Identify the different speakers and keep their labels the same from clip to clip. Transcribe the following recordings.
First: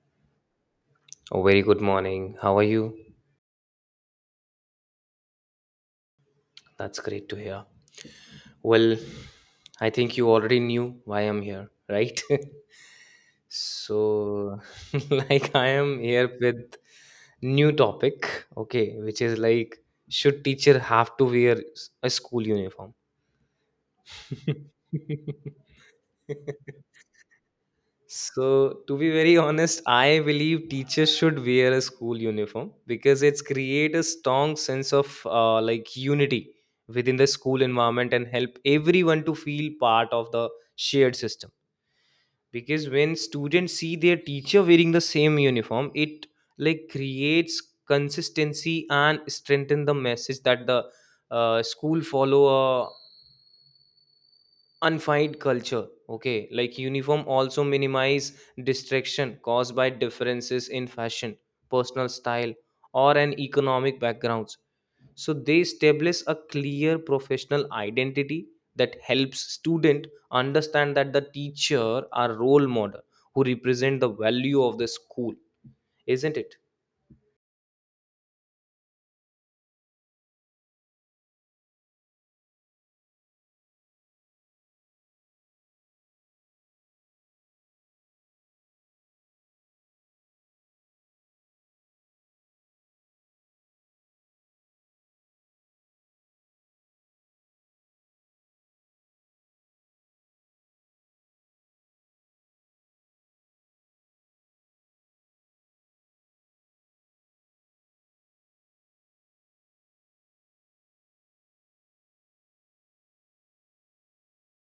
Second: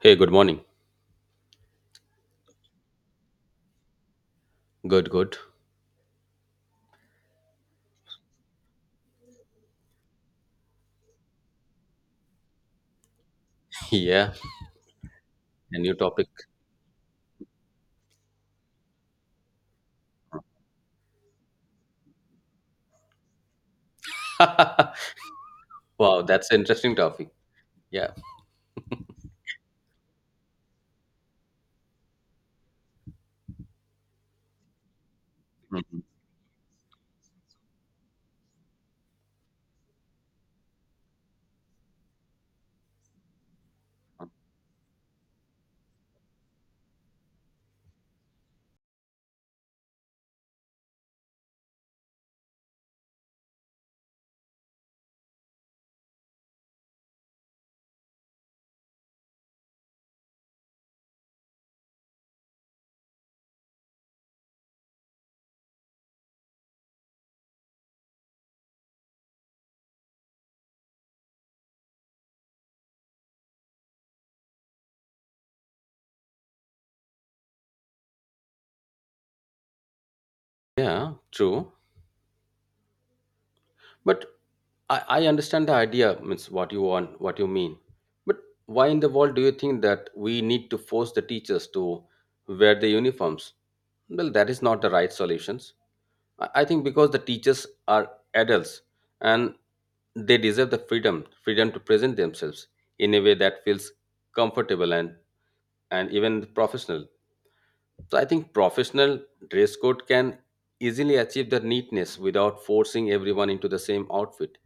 Speaker 1: Hey, good morning.
Speaker 2: Oh, very good morning. How are you?
Speaker 1: Good, good.
Speaker 2: That's great to hear. Well, I think you already knew why I'm here, right?
Speaker 1: Yeah,
Speaker 2: So, like, I
Speaker 1: a new
Speaker 2: am
Speaker 1: topic.
Speaker 2: here with new topic, okay, which is like, should teacher have to wear a school uniform?
Speaker 1: Wow, that's an interesting topic. Yeah.
Speaker 2: So, to be very honest, I believe teachers should wear a school uniform because it's create a strong sense of like
Speaker 1: Mhm.
Speaker 2: unity within the school environment and help everyone to feel part of the shared system. Because when students see their teacher wearing the same uniform, it like creates consistency and strengthen the message that the school follow undefined culture, okay, like uniform also minimize distraction caused by differences in fashion, personal style, or an economic backgrounds. So they establish a clear professional identity that helps student understand that the teacher are role model who represent the value of the school, isn't it?
Speaker 1: Yeah, true. But I understand the idea, means what you want, what you mean. But why in the world do you think that we need to force the teachers to wear the uniforms? Well, that is not the right solutions. I think because the teachers are adults and they deserve the freedom, freedom to present themselves in a way that feels comfortable and even professional. So I think professional dress code can easily achieve the neatness without forcing everyone into the same outfit.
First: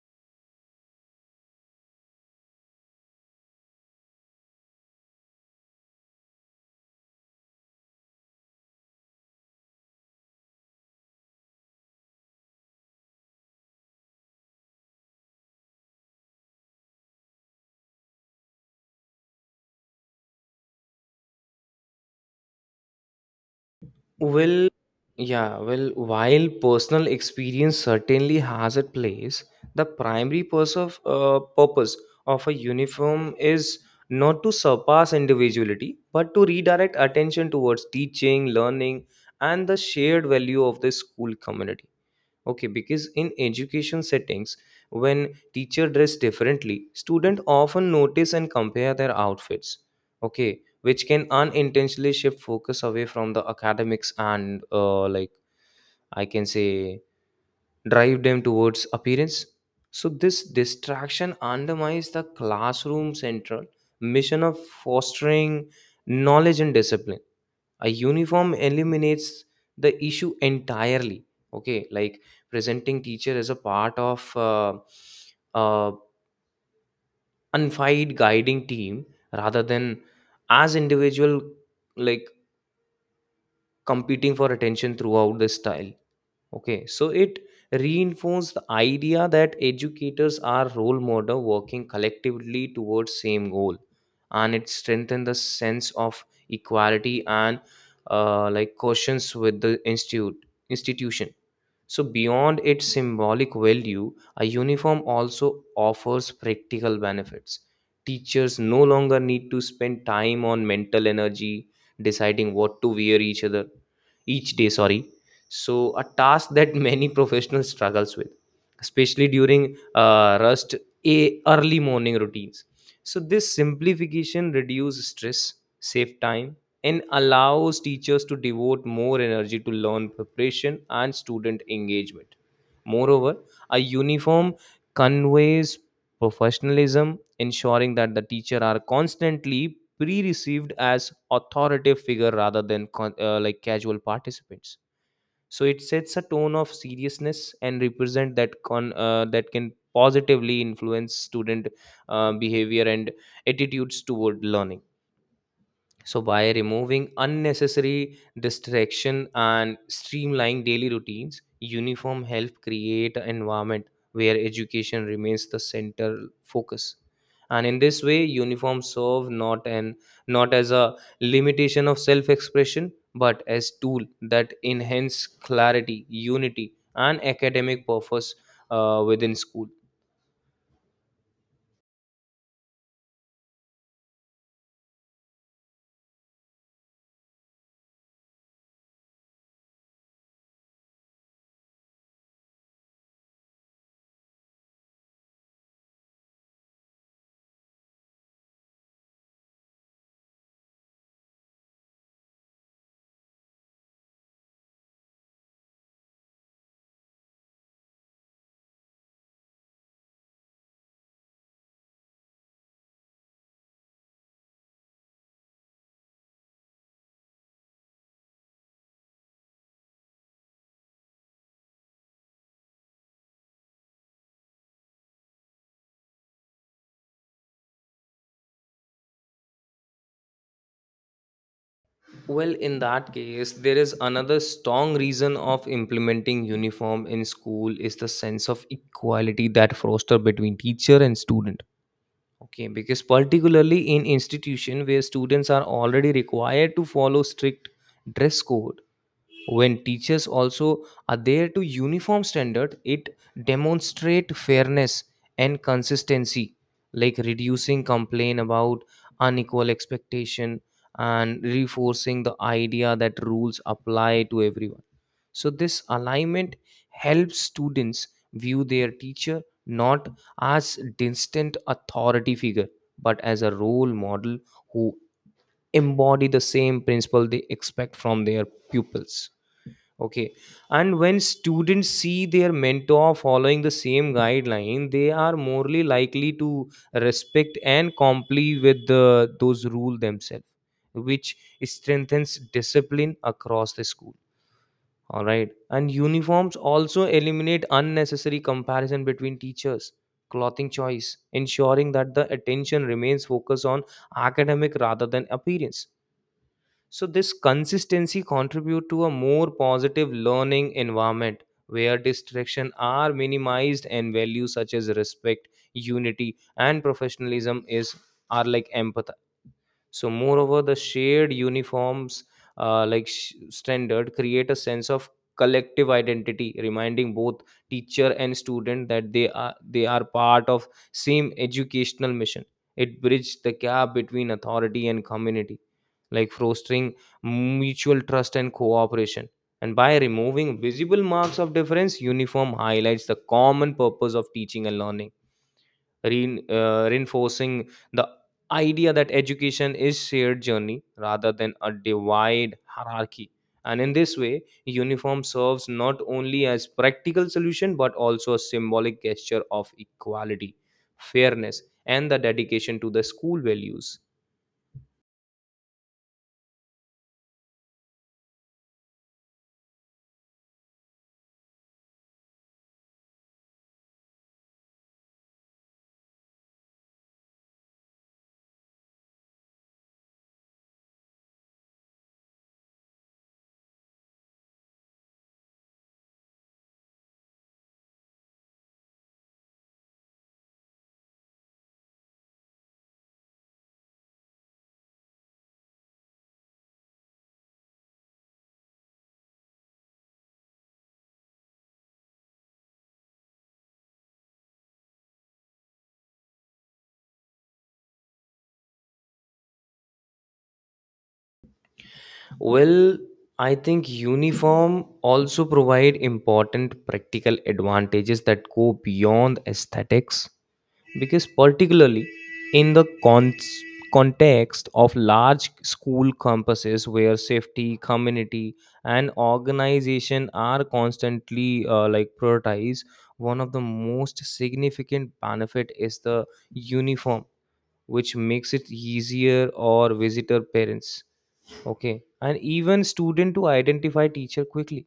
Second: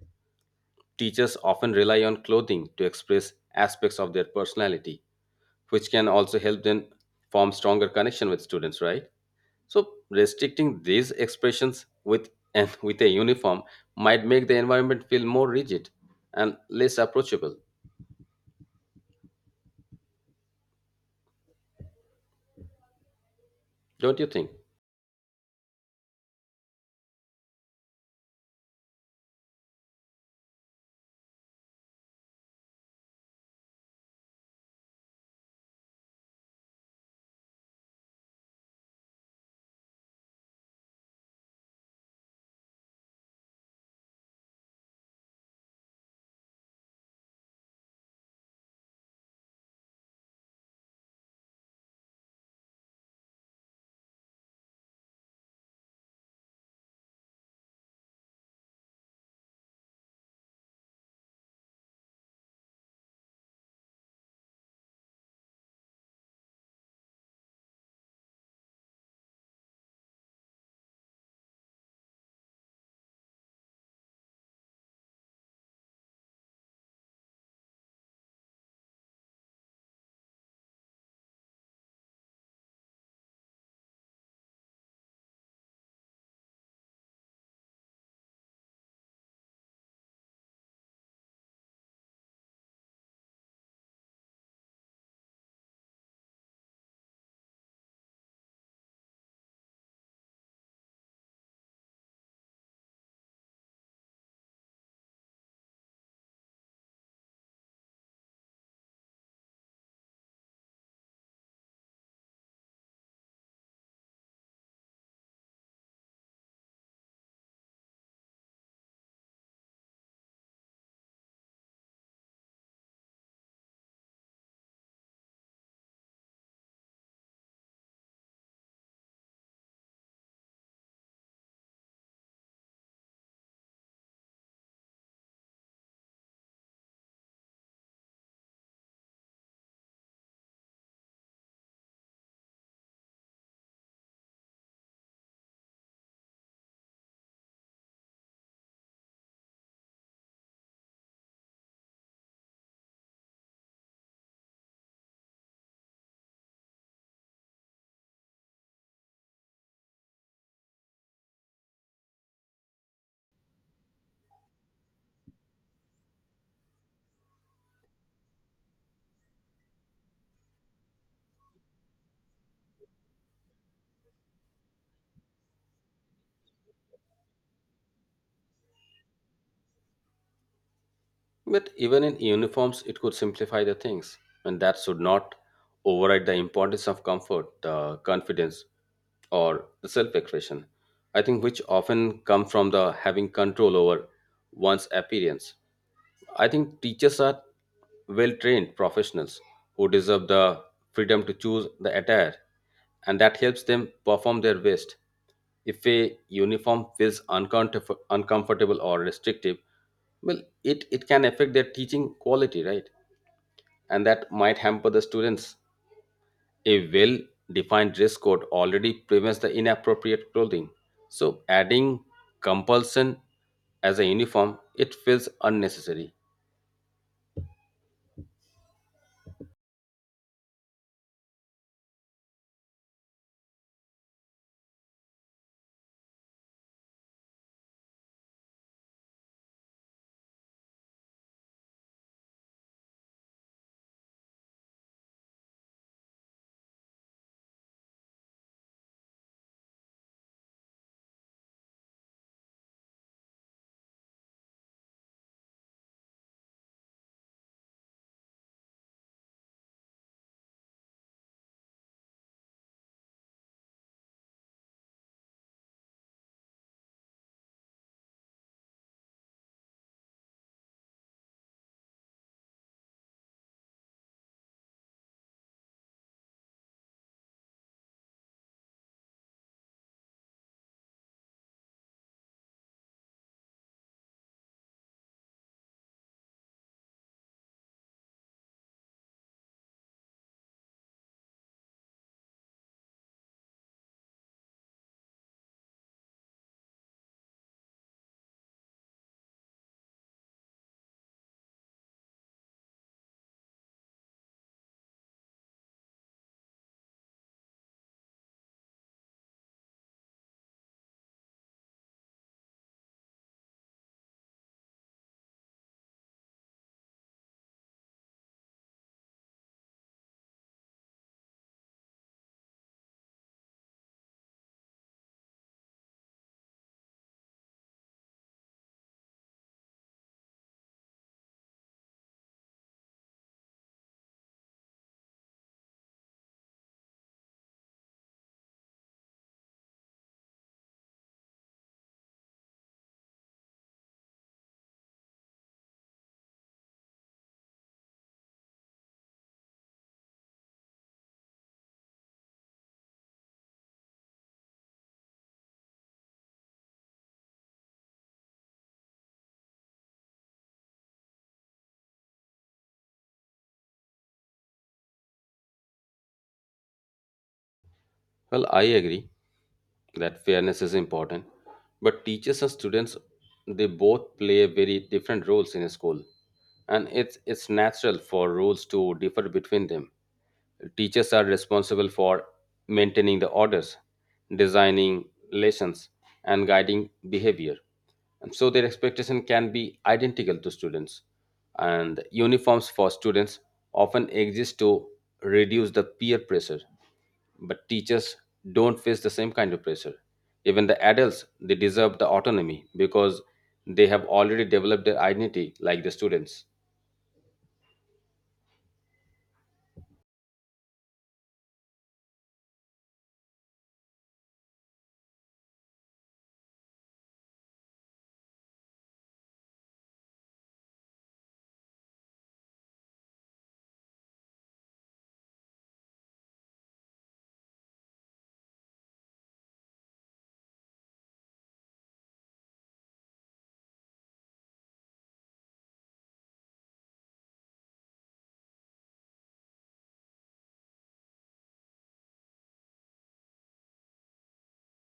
Speaker 1: Teachers often rely on clothing to express aspects of their personality, which can also help them form stronger connection with students, right? So restricting these expressions with and with a uniform might make the environment feel more rigid and less approachable, don't you think?
Speaker 2: Well, yeah, well, while personal experience certainly has a place, the primary purpose of a uniform is not to surpass individuality, but to redirect attention towards teaching, learning, and the shared value of the school community, okay, because in education settings, when teacher dress differently, student often notice and compare their outfits, okay, which can unintentionally shift focus away from the academics, and like, I can say, drive them towards appearance. So this distraction undermines the classroom central mission of fostering knowledge and discipline. A uniform eliminates the issue entirely, okay, like presenting teacher as a part of uh, uh, unified guiding team rather than as individual, like competing for attention throughout the style. Okay, so it reinforced the idea that educators are role model working collectively towards same goal, and it strengthened the sense of equality and like cautions with the institute institution. So, beyond its symbolic value, a uniform also offers practical benefits. Teachers no longer need to spend time on mental energy deciding what to wear each other, each day, sorry. So, a task that many professionals struggles with, especially during rust a early morning routines. So, this simplification reduces stress, save time, and allows teachers to devote more energy to learn preparation and student engagement. Moreover, a uniform conveys professionalism, ensuring that the teacher are constantly pre-received as authoritative figure rather than like casual participants. So it sets a tone of seriousness and represent that that can positively influence student behavior and attitudes toward learning. So, by removing unnecessary distraction and streamlining daily routines, uniform help create an environment where education remains the central focus. And in this way, uniforms serve not as a limitation of self-expression, but as tool that enhance clarity, unity, and academic purpose within school.
Speaker 1: But even in uniforms, it could simplify the things, and that should not override the importance of comfort, the confidence, or the self-expression. I think which often come from the having control over one's appearance. I think teachers are well-trained professionals who deserve the freedom to choose the attire, and that helps them perform their best. If a uniform feels uncomfortable or restrictive, well it can affect their teaching quality, right? And that might hamper the students. A well defined dress code already prevents the inappropriate clothing, so adding compulsion as a uniform it feels unnecessary.
Speaker 2: Well, in that case, there is another strong reason of implementing uniform in school is the sense of equality that foster between teacher and student. Okay, because particularly in institution where students are already required to follow strict dress code, when teachers also are there to uniform standard, it demonstrate fairness and consistency, like reducing complaint about unequal expectation and reinforcing the idea that rules apply to everyone. So this alignment helps students view their teacher, not as distant authority figure, but as a role model who embody the same principle they expect from their pupils. Okay. And when students see their mentor following the same guideline, they are morely likely to respect and comply with the, those rules themselves, which strengthens discipline across the school. All right. And uniforms also eliminate unnecessary comparison between teachers, clothing choice, ensuring that the attention remains focused on academic rather than appearance. So this consistency contribute to a more positive learning environment where distraction are minimized and values such as respect, unity and professionalism is are like empathy. So moreover, the shared uniforms standard create a sense of collective identity, reminding both teacher and student that they are part of same educational mission. It bridges the gap between authority and community, like fostering mutual trust and cooperation. And by removing visible marks of difference, uniform highlights the common purpose of teaching and learning, reinforcing the idea that education is shared journey rather than a divide hierarchy. And in this way, uniform serves not only as practical solution but also a symbolic gesture of equality, fairness, and the dedication to the school values.
Speaker 1: Well, I agree that fairness is important, but teachers and students, they both play very different roles in a school, and it's natural for roles to differ between them. Teachers are responsible for maintaining the orders, designing lessons, and guiding behavior. And so their expectation can be identical to students. And uniforms for students often exist to reduce the peer pressure, but teachers don't face the same kind of pressure. Even the adults, they deserve the autonomy because they have already developed their identity like the students.
Speaker 2: Well, I think uniform also provide important practical advantages that go beyond aesthetics, because particularly in the context of large school campuses where safety, community and organization are constantly like prioritized, one of the most significant benefit is the uniform which makes it easier or visitor parents, okay, and even student, to identify teacher quickly.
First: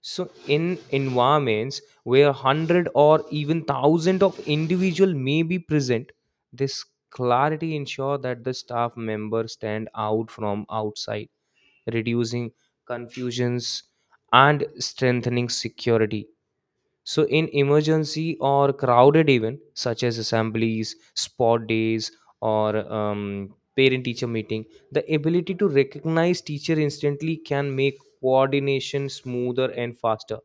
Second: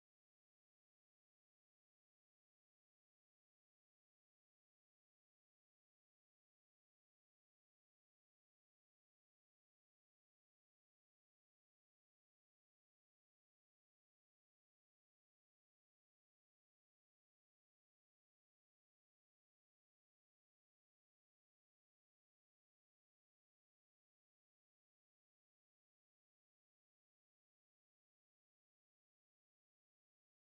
Speaker 2: So in environments where hundred or even thousand of individual may be present, this clarity ensure that the staff member stand out from outside, reducing confusions and strengthening security. So, in emergency or crowded event such as assemblies, sport days, or parent-teacher meeting, the ability to recognize teacher instantly can make coordination smoother and faster,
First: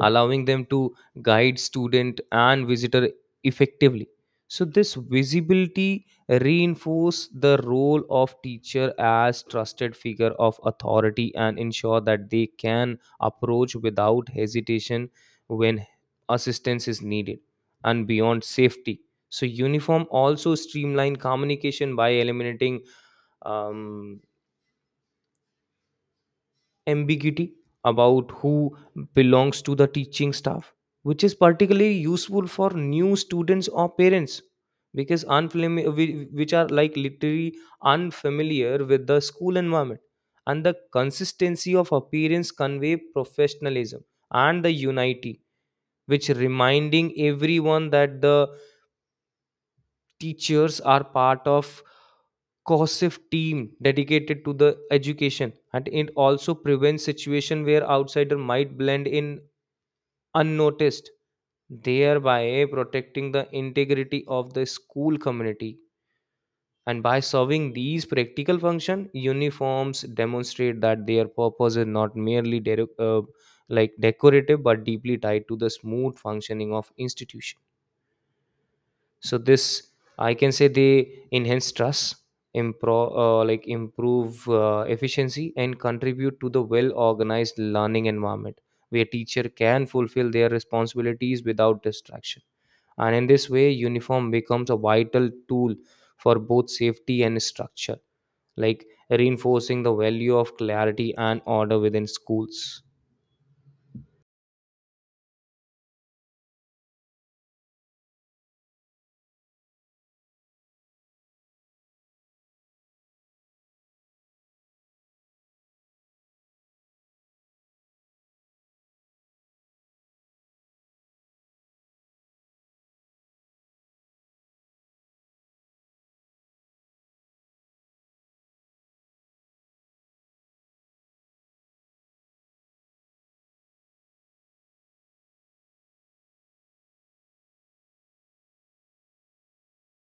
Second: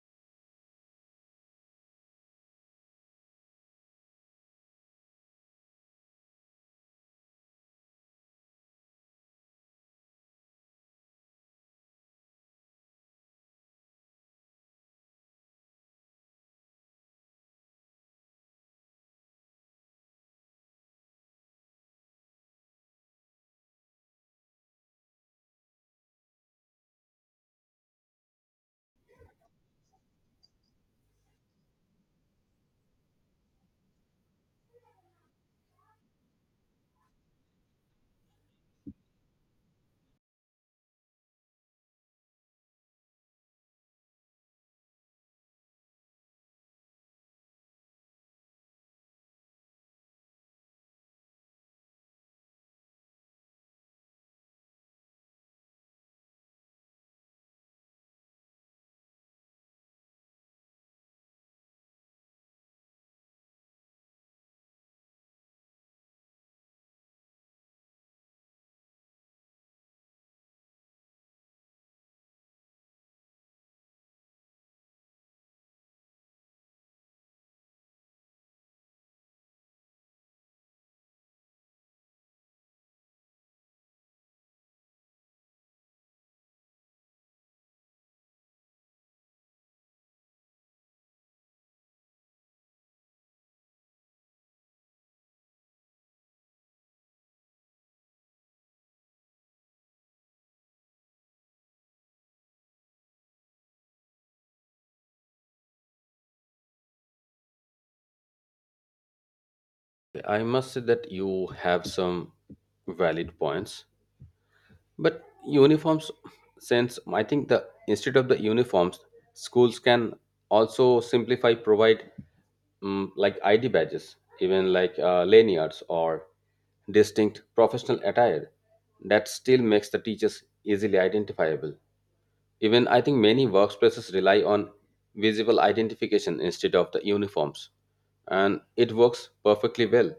Speaker 2: allowing them to guide student and visitor effectively. So this visibility reinforce the role of teacher as trusted figure of authority and ensure that they can approach without hesitation when assistance is needed. And beyond safety, so uniform also streamline communication by eliminating um, ambiguity about who belongs to the teaching staff, which is particularly useful for new students or parents, because unfamiliar, which are like literally unfamiliar with the school environment. And the consistency of appearance convey professionalism and the unity, which reminding everyone that the teachers are part of cohesive team dedicated to the education. And it also prevents situation where outsider might blend in unnoticed, thereby protecting the integrity of the school community. And by serving these practical function, uniforms demonstrate that their purpose is not merely like decorative but deeply tied to the smooth functioning of institution. So this, I can say, they enhance trust, improve efficiency, and contribute to the well organized learning environment where teacher can fulfill their responsibilities without distraction. And in this way, uniform becomes a vital tool for both safety and structure, like reinforcing the value of clarity and order within schools.
Speaker 1: I must say that you have some valid points. But uniforms, since I think the instead of the uniforms, schools can also simplify provide like ID badges, even like lanyards or distinct professional attire that still makes the teachers easily identifiable. Even I think many workplaces rely on visible identification instead of the uniforms, and it works perfectly well.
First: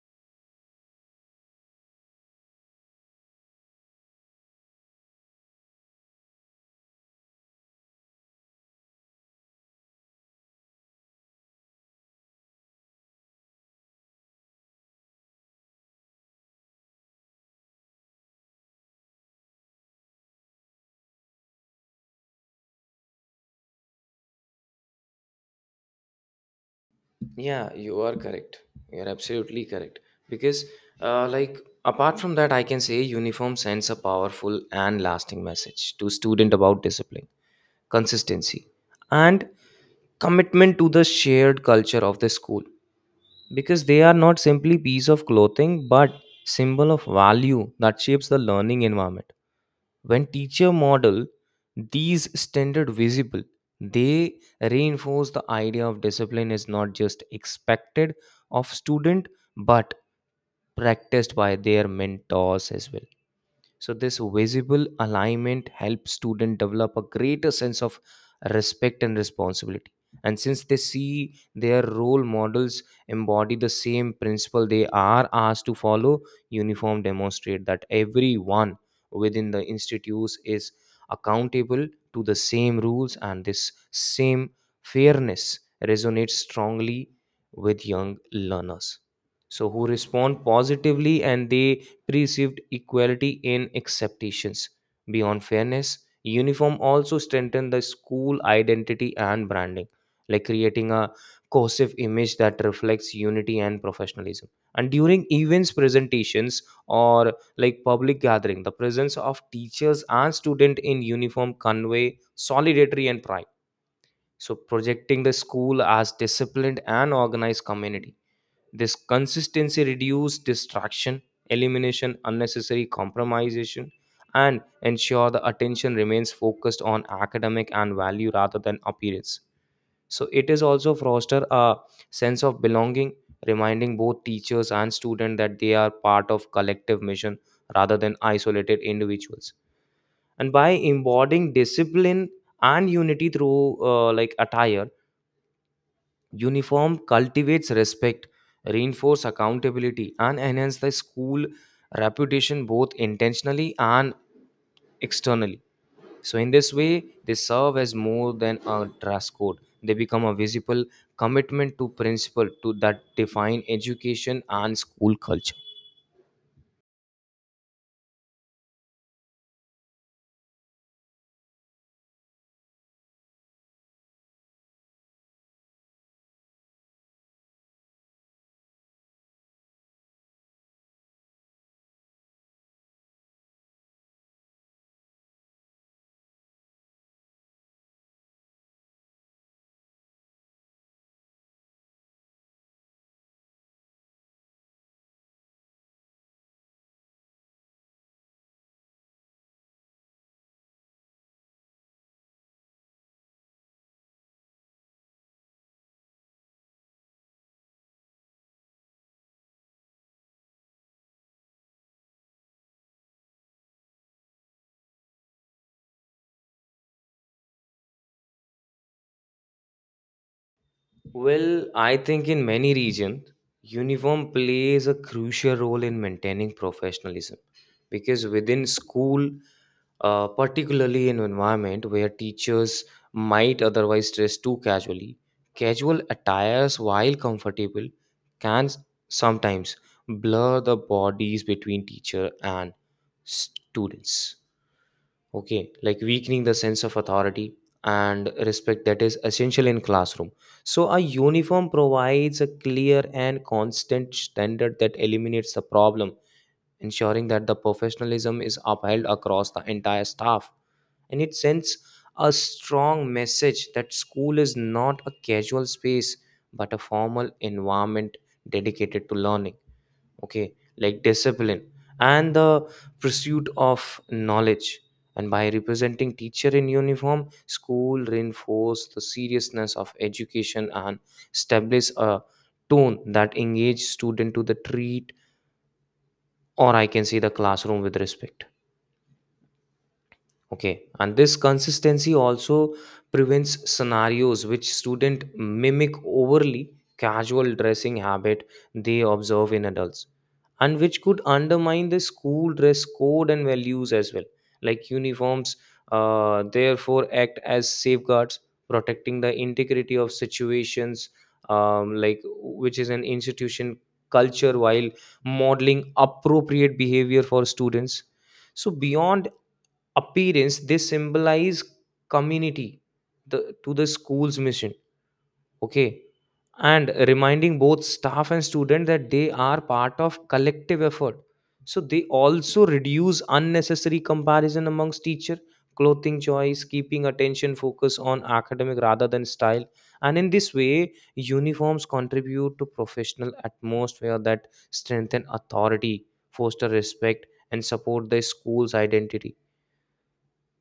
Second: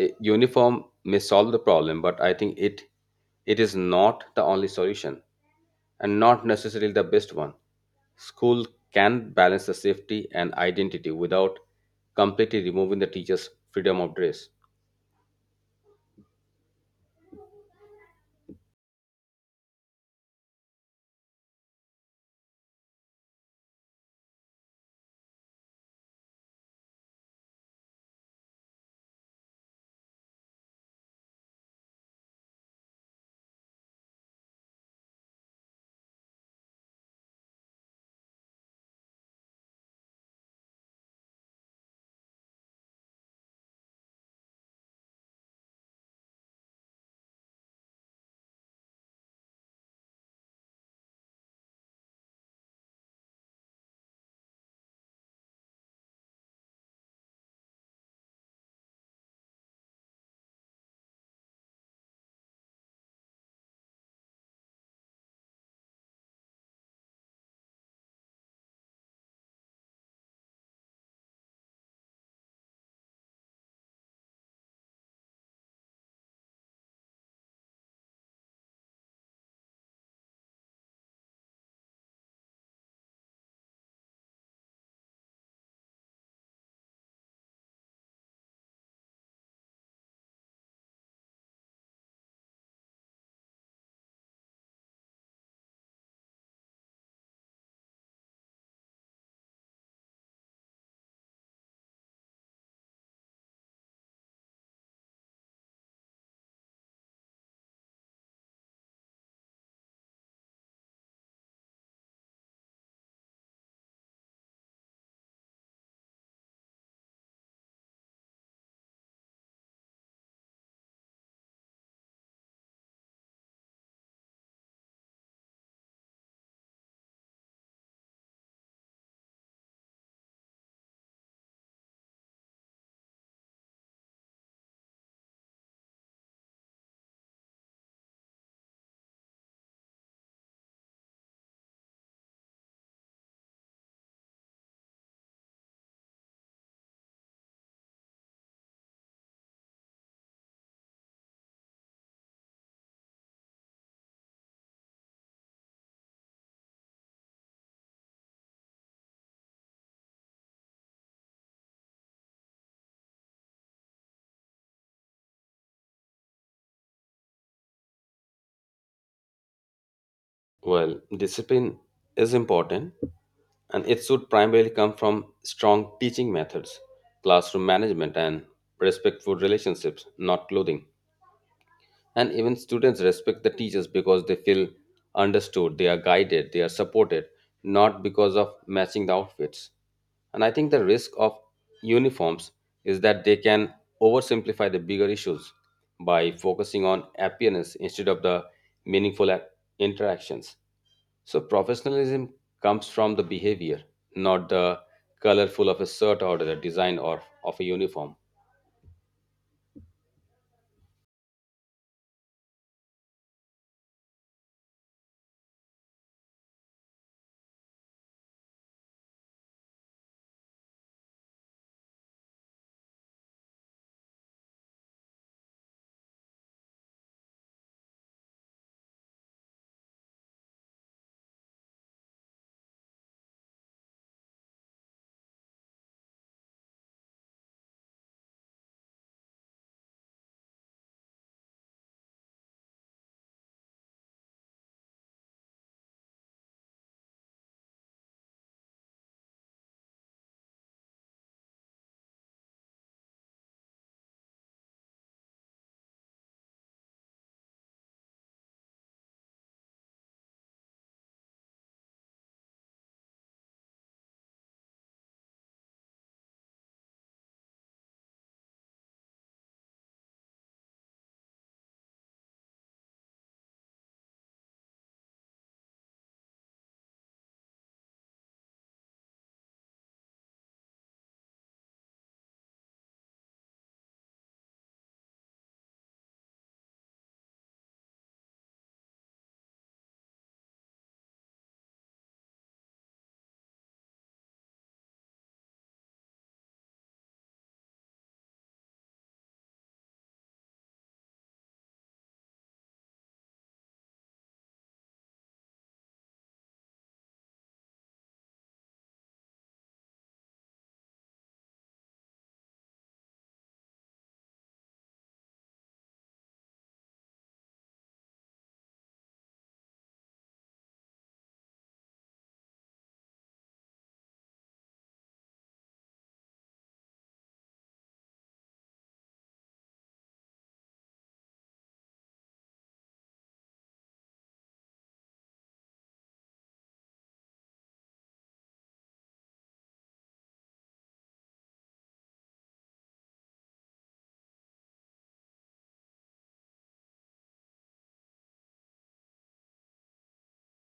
Speaker 1: Uniform may solve the problem, but I think it, it is not the only solution and not necessarily the best one. School can balance the safety and identity without completely removing the teacher's freedom of dress.
Speaker 2: Yeah, you are correct. You're absolutely correct. Because, like, apart from that, I can say uniform sends a powerful and lasting message to student about discipline, consistency, and commitment to the shared culture of the school. Because they are not simply piece of clothing, but symbol of value that shapes the learning environment. When teacher model these standard visible, they reinforce the idea of discipline is not just expected of student but practiced by their mentors as well. So this visible alignment helps student develop a greater sense of respect and responsibility. And since they see their role models embody the same principle they are asked to follow, uniform demonstrate that everyone within the institutes is accountable to the same rules, and this same fairness resonates strongly with young learners, so who respond positively and they received equality in acceptations. Beyond fairness, uniform also strengthened the school identity and branding, like creating a cohesive image that reflects unity and professionalism. And during events, presentations, or like public gathering, the presence of teachers and student in uniform convey solidarity and pride. So projecting the school as disciplined and organized community, this consistency reduces distraction, elimination unnecessary compromisation, and ensure the attention remains focused on academic and value rather than appearance. So it is also foster a sense of belonging, reminding both teachers and students that they are part of collective mission rather than isolated individuals. And by embodying discipline and unity through like attire, uniform cultivates respect, reinforce accountability, and enhance the school reputation both intentionally and externally. So, in this way, they serve as more than a dress code. They become a visible commitment to principle to that define education and school culture.
Speaker 1: Well, discipline is important and it should primarily come from strong teaching methods, classroom management, and respectful relationships, not clothing. And even students respect the teachers because they feel understood, they are guided, they are supported, not because of matching the outfits. And I think the risk of uniforms is that they can oversimplify the bigger issues by focusing on appearance instead of the meaningful ac- interactions. So professionalism comes from the behavior, not the colorful of a shirt or the design or of a uniform.
Speaker 2: Well, I think in many regions, uniform plays a crucial role in maintaining professionalism, because within school, particularly in environment where teachers might otherwise dress too casually. Casual attires, while comfortable, can sometimes blur the bodies between teacher and students. Okay, like weakening the sense of authority and respect that is essential in classroom. So a uniform provides a clear and constant standard that eliminates the problem, ensuring that the professionalism is upheld across the entire staff. And it sends a strong message that school is not a casual space but a formal environment dedicated to learning, okay, like discipline and the pursuit of knowledge. And by representing teacher in uniform, school reinforce the seriousness of education and establish a tone that engage student to the treat, or I can say the classroom with respect. Okay, and this consistency also prevents scenarios which student mimic overly casual dressing habit they observe in adults, and which could undermine the school dress code and values as well like uniforms therefore act as safeguards protecting the integrity of situations, like which is an institution culture while modeling appropriate behavior for students. So beyond appearance they symbolize community, to the school's mission, okay, and reminding both staff and student that they are part of collective effort. So they also reduce unnecessary comparison amongst teacher clothing choice, keeping attention focus on academic rather than style. And in this way uniforms contribute to professional atmosphere that strengthen authority, foster respect, and support the school's identity.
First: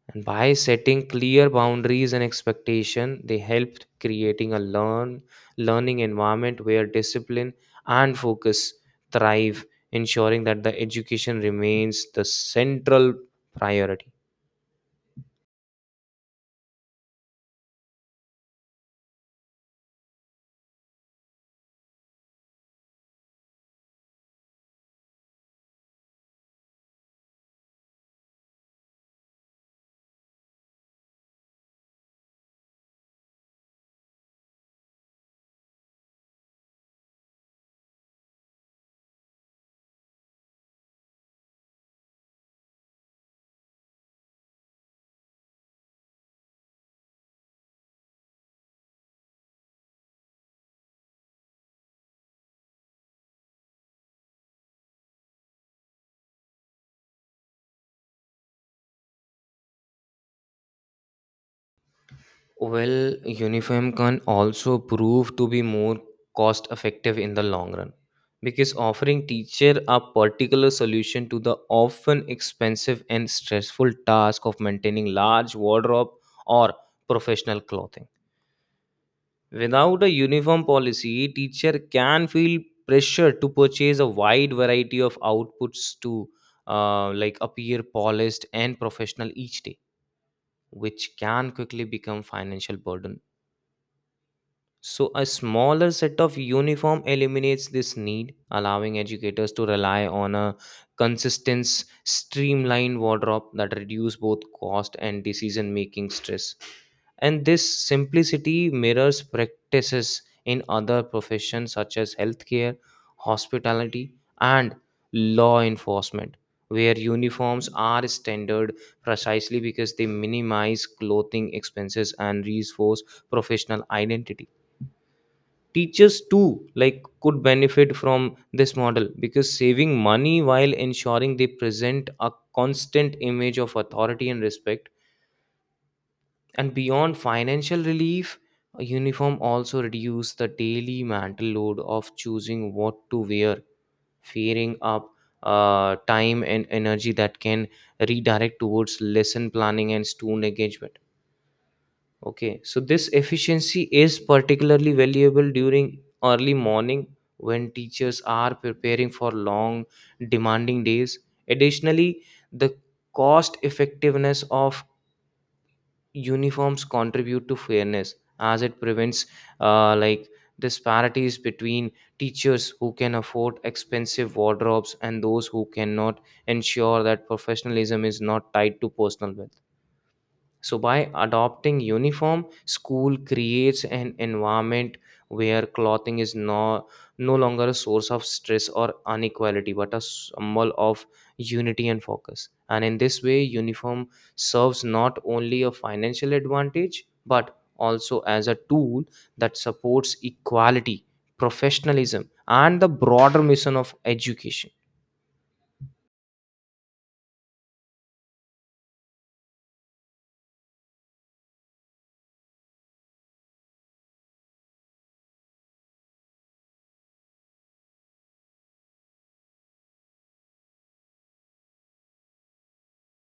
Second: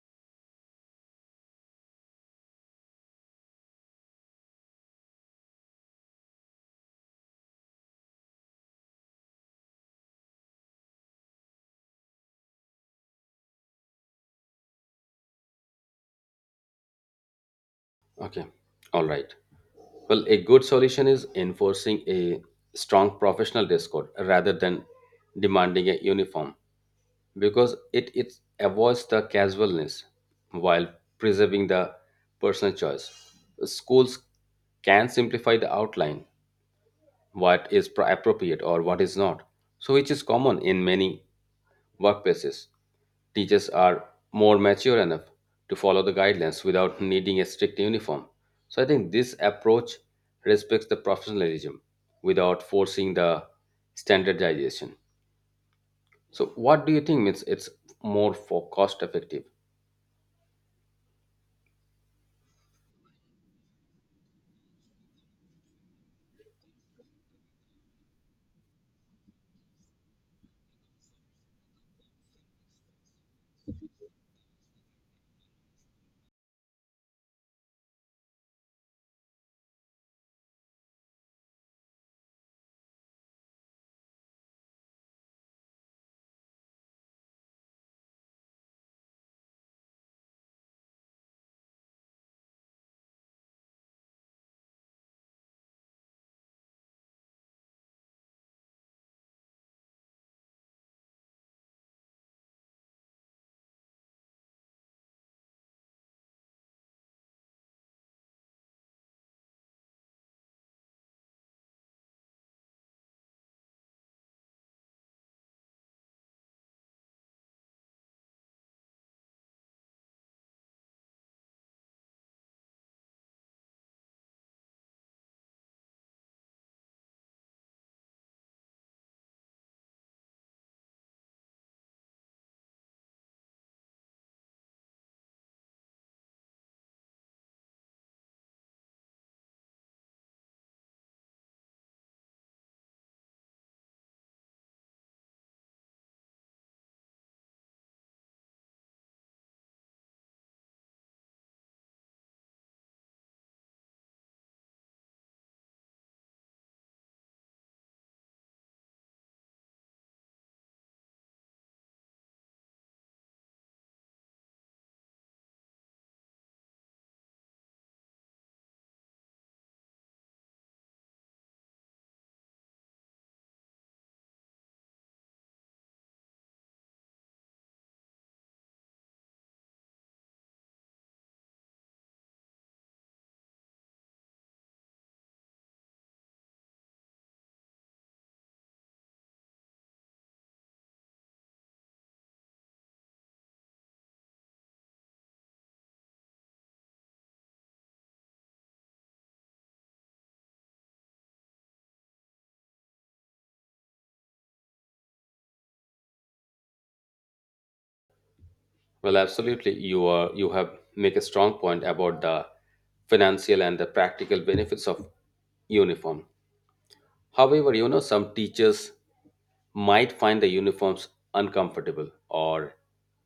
Speaker 2: And by setting clear boundaries and expectation they helped creating a learning environment where discipline and focus thrive, ensuring that the education remains the central priority.
Speaker 1: Okay, all right. Well, a good solution is enforcing a strong professional dress code rather than demanding a uniform, because it avoids the casualness while preserving the personal choice. Schools can simplify the outline, what is appropriate or what is not, so which is common in many workplaces. Teachers are more mature enough to follow the guidelines without needing a strict uniform. So I think this approach respects the professionalism without forcing the standardization. So what do you think means it's more for cost effective?
Speaker 2: Well, uniform can also prove to be more cost effective in the long run, because offering teacher a particular solution to the often expensive and stressful task of maintaining large wardrobe or professional clothing. Without a uniform policy, teacher can feel pressure to purchase a wide variety of outputs to like appear polished and professional each day, which can quickly become financial burden. So, a smaller set of uniform eliminates this need, allowing educators to rely on a consistent, streamlined wardrobe that reduce both cost and decision-making stress. And this simplicity mirrors practices in other professions such as healthcare, hospitality, and law enforcement, where uniforms are standard precisely because they minimize clothing expenses and reinforce professional identity. Teachers too like could benefit from this model because saving money while ensuring they present a constant image of authority and respect. And beyond financial relief, a uniform also reduce the daily mental load of choosing what to wear, fearing up time and energy that can redirect towards lesson planning and student engagement. Okay, so this efficiency is particularly valuable during early morning when teachers are preparing for long, demanding days. Additionally, the cost effectiveness of uniforms contribute to fairness as it prevents like disparities between teachers who can afford expensive wardrobes and those who cannot, ensure that professionalism is not tied to personal wealth. So, by adopting uniform, school creates an environment where clothing is no longer a source of stress or inequality, but a symbol of unity and focus. And in this way, uniform serves not only a financial advantage, but also as a tool that supports equality, professionalism, and the broader mission of education.
Speaker 1: Well, absolutely. You have make a strong point about the financial and the practical benefits of uniform. However, some teachers might find the uniforms uncomfortable or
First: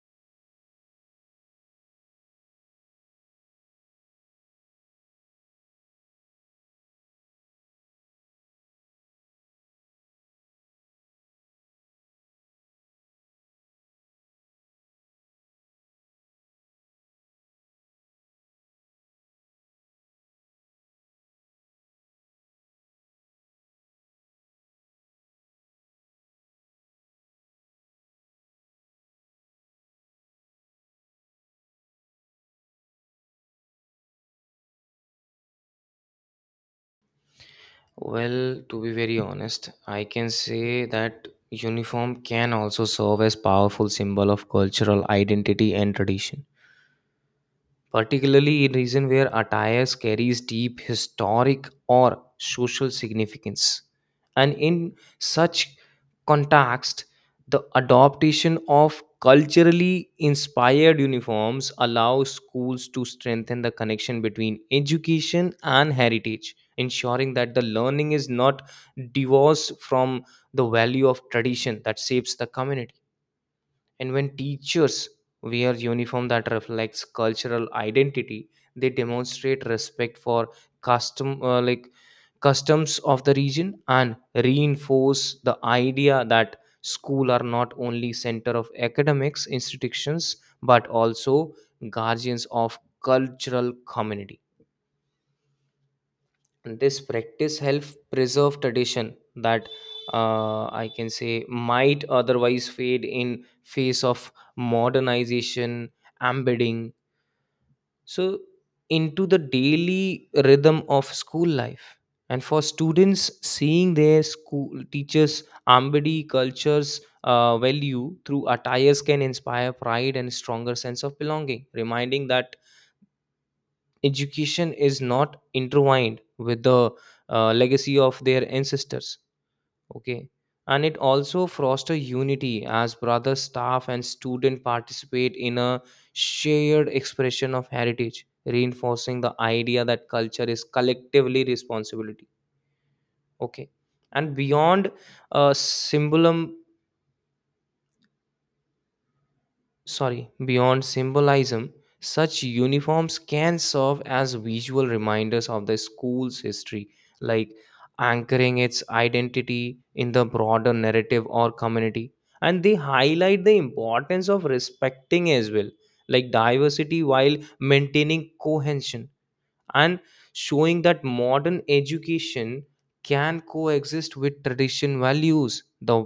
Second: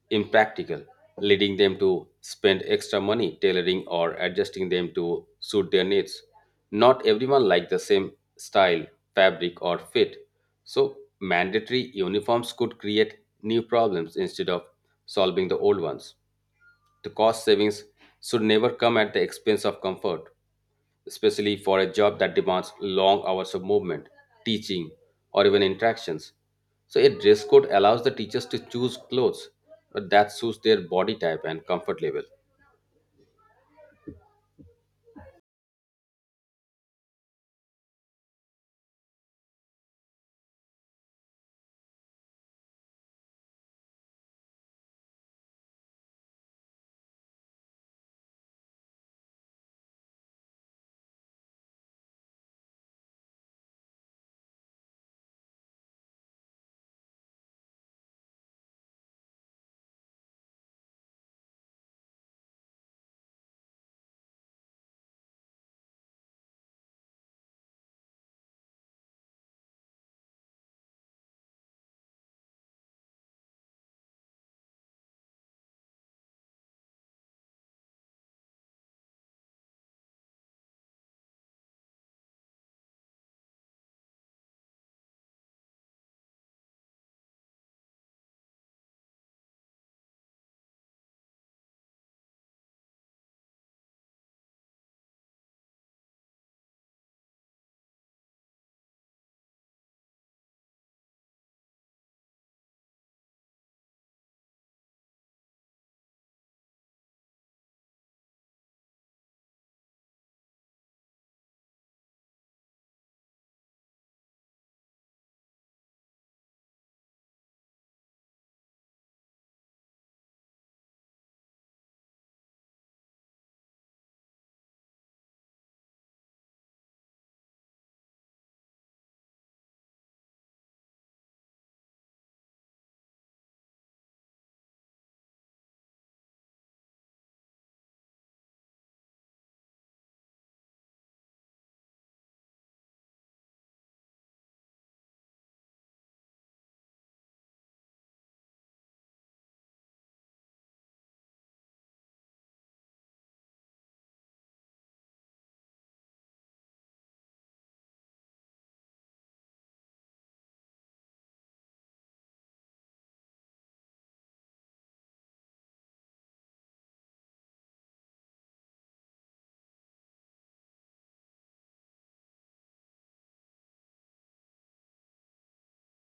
Speaker 1: impractical, leading them to spend extra money tailoring or adjusting them to suit their needs. Not everyone likes the same style, fabric, or fit, so mandatory uniforms could create new problems instead of solving the old ones. The cost savings should never come at the expense of comfort, especially for a job that demands long hours of movement, teaching, or even interactions. So, a dress code allows the teachers to choose clothes that suits their body type and comfort level.
Speaker 2: Well, to be very honest, I can say that uniform can also serve as powerful symbol of cultural identity and tradition, particularly in regions where attires carries deep historic or social significance. And in such context, the adoption of culturally inspired uniforms allows schools to strengthen the connection between education and heritage, ensuring that the learning is not divorced from the value of tradition that shapes the community. And when teachers wear uniform that reflects cultural identity, they demonstrate respect for custom like customs of the region and reinforce the idea that school are not only center of academics institutions, but also guardians of cultural community. This practice helps preserve tradition that I can say might otherwise fade in face of modernization, embedding so into the daily rhythm of school life. And for students seeing their school teachers embody cultures value through attires can inspire pride and stronger sense of belonging, reminding that education is not intertwined with the legacy of their ancestors, okay, and it also foster unity as brother staff and student participate in a shared expression of heritage, reinforcing the idea that culture is collectively responsibility. Okay, and beyond uh, symbolism beyond symbolism, such uniforms can serve as visual reminders of the school's history, like anchoring its identity in the broader narrative or community. And they highlight the importance of respecting as well, like diversity while maintaining cohesion and showing that modern education can coexist with tradition values. The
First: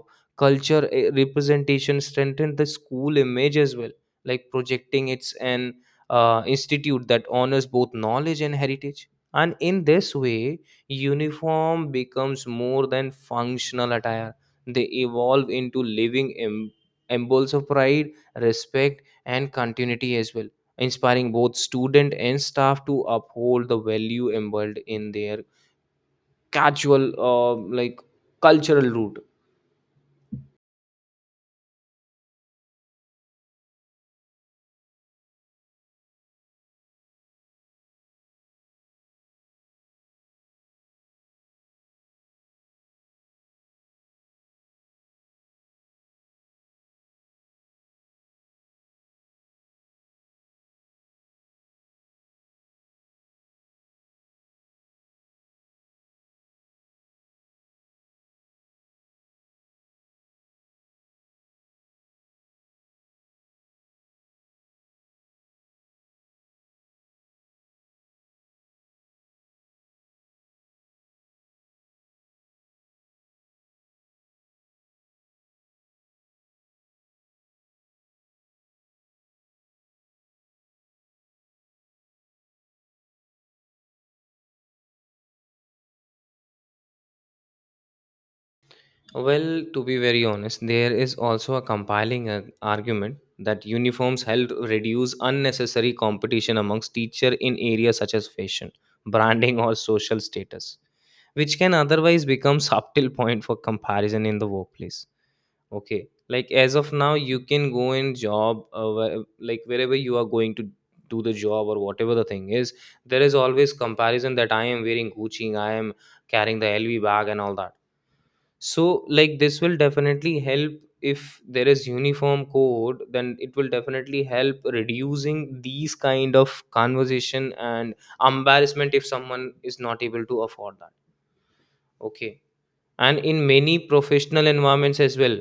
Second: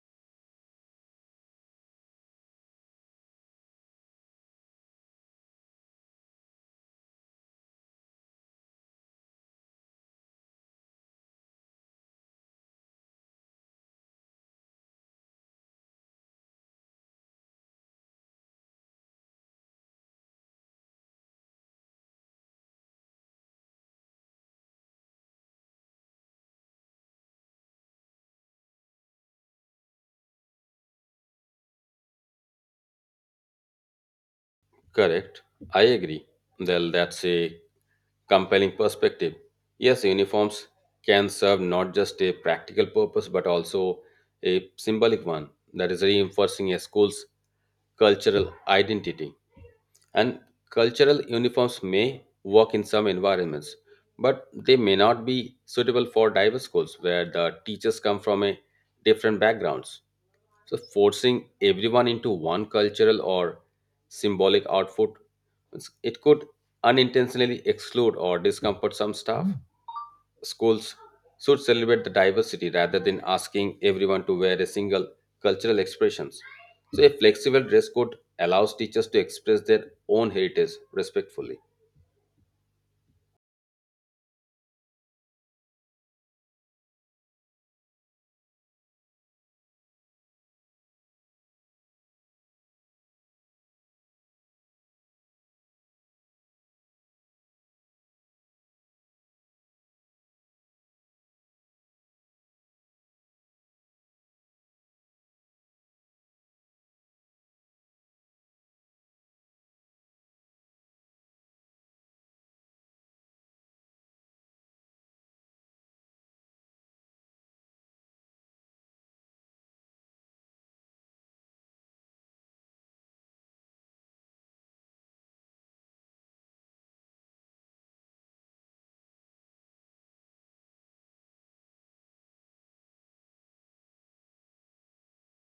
Speaker 2: culture representation strengthened the school image as well, like projecting it's an institute that honors both knowledge and heritage. And in this way uniform becomes more than functional attire, they evolve into living emblems of pride, respect and continuity as well, inspiring both student and staff to uphold the value embedded in their casual like cultural root.
Speaker 1: Correct. I agree. Well, that's a compelling perspective. Yes, uniforms can serve not just a practical purpose but also a symbolic one, that is, reinforcing a school's cultural identity. And cultural uniforms may work in some environments, but they may not be suitable for diverse schools where the teachers come from a different backgrounds. So forcing everyone into one cultural or symbolic outfit, it could unintentionally exclude or discomfort some staff. Schools should celebrate the diversity rather than asking everyone to wear a single cultural expressions. So a flexible dress code allows teachers to express their own heritage respectfully.
Speaker 2: Well, to be very honest, there is also a compiling argument that uniforms help reduce unnecessary competition amongst teacher in areas such as fashion, branding or social status, which can otherwise become subtle point for comparison in the workplace. Okay. Like as of now, you can go and job, like wherever you are going to do the job or whatever the thing is, there is always comparison that I am wearing Gucci, I am carrying the LV bag and all that. So like this will definitely help if there is uniform code, then it will definitely help reducing these kind of conversation and embarrassment if someone is not able to afford that. Okay, and in many professional environments as well,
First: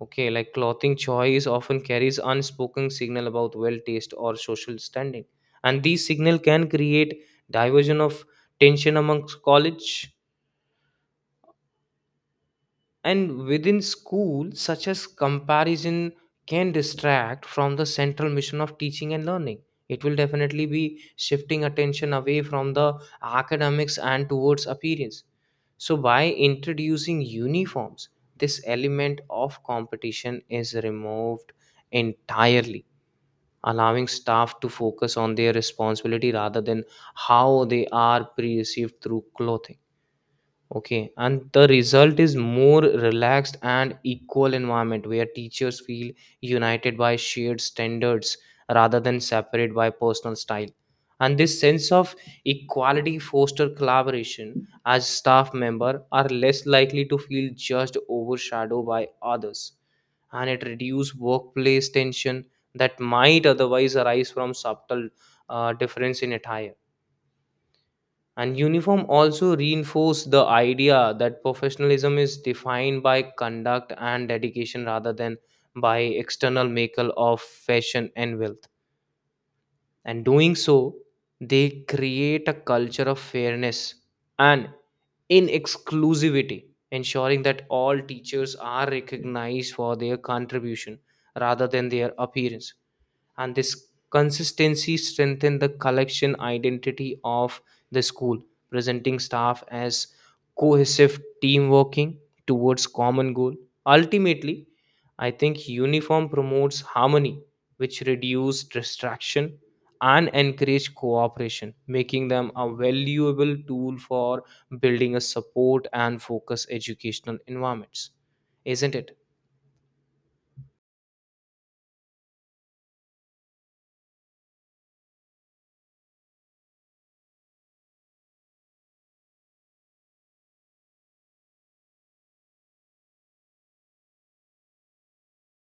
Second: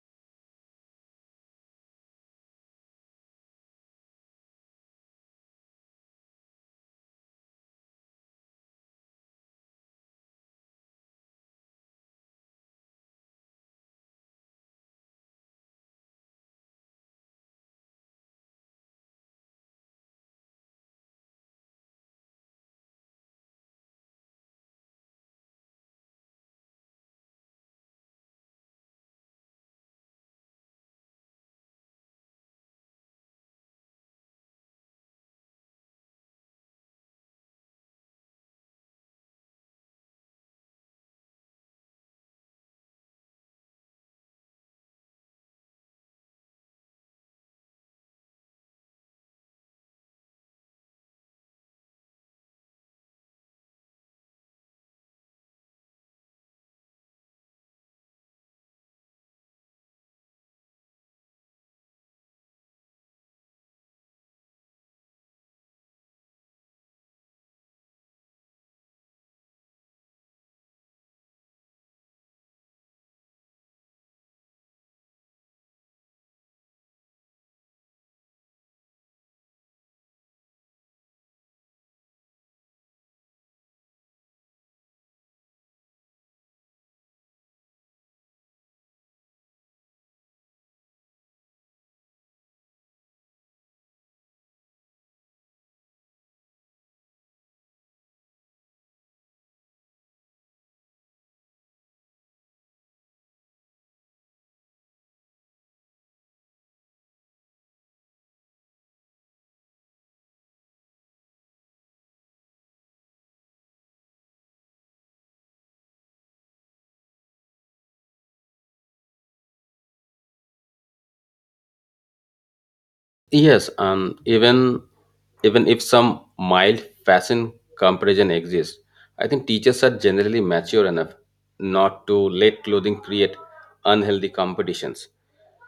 Speaker 2: okay, like clothing choice often carries unspoken signal about well taste or social standing. And these signal can create diversion of tension amongst college, and within school, such as comparison can distract from the central mission of teaching and learning. It will definitely be shifting attention away from the academics and towards appearance. So, by introducing uniforms, this element of competition is removed entirely, allowing staff to focus on their responsibility rather than how they are perceived through clothing. Okay, and the result is more relaxed and equal environment where teachers feel united by shared standards rather than separate by personal style. And this sense of equality foster collaboration as staff member are less likely to feel judged overshadowed by others. And it reduce workplace tension that might otherwise arise from subtle difference in attire. And uniform also reinforce the idea that professionalism is defined by conduct and dedication rather than by external makeup of fashion and wealth, and doing so they create a culture of fairness and in exclusivity, ensuring that all teachers are recognized for their contribution rather than their appearance. And this consistency strengthened the collection identity of the school, presenting staff as cohesive team working towards common goal. Ultimately, I think uniform promotes harmony which reduce distraction and encourage cooperation, making them a valuable tool for building a support and focus educational environments, isn't it?
Speaker 1: Yes, and even if some mild fashion comparison exists, I think teachers are generally mature enough not to let clothing create unhealthy competitions.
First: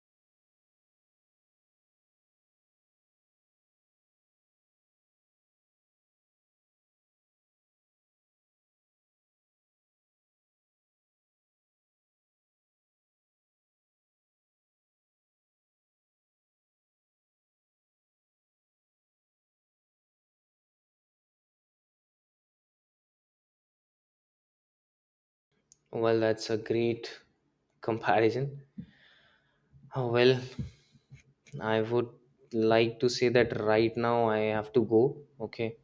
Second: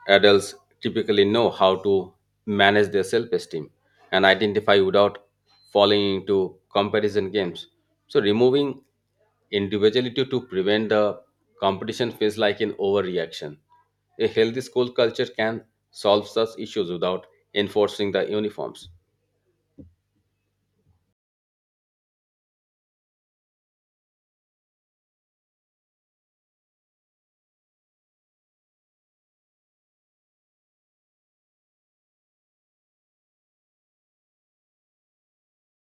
Speaker 1: Adults typically know how to manage their self-esteem and identify without falling into comparison games. So removing individuality to prevent the competition feels like an overreaction. A healthy school culture can solve such issues without enforcing the uniforms.
Speaker 2: Well, that's a great comparison. Oh, well, I would like to say that right now I have to go, okay,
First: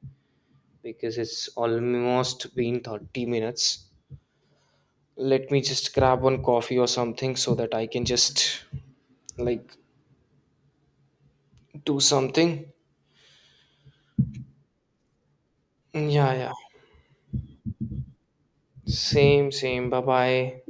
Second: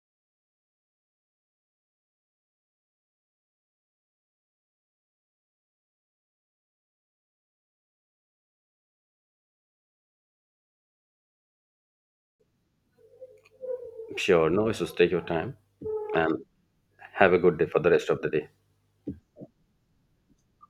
Speaker 2: because it's almost been 30 minutes. Let me just grab one coffee or something so that I can just like do something.
Speaker 1: Sure, no issues. Take your time
Speaker 2: Yeah,
Speaker 1: and
Speaker 2: yeah.
Speaker 1: have a good day for the rest of the day.
Speaker 2: Same, same. Bye bye.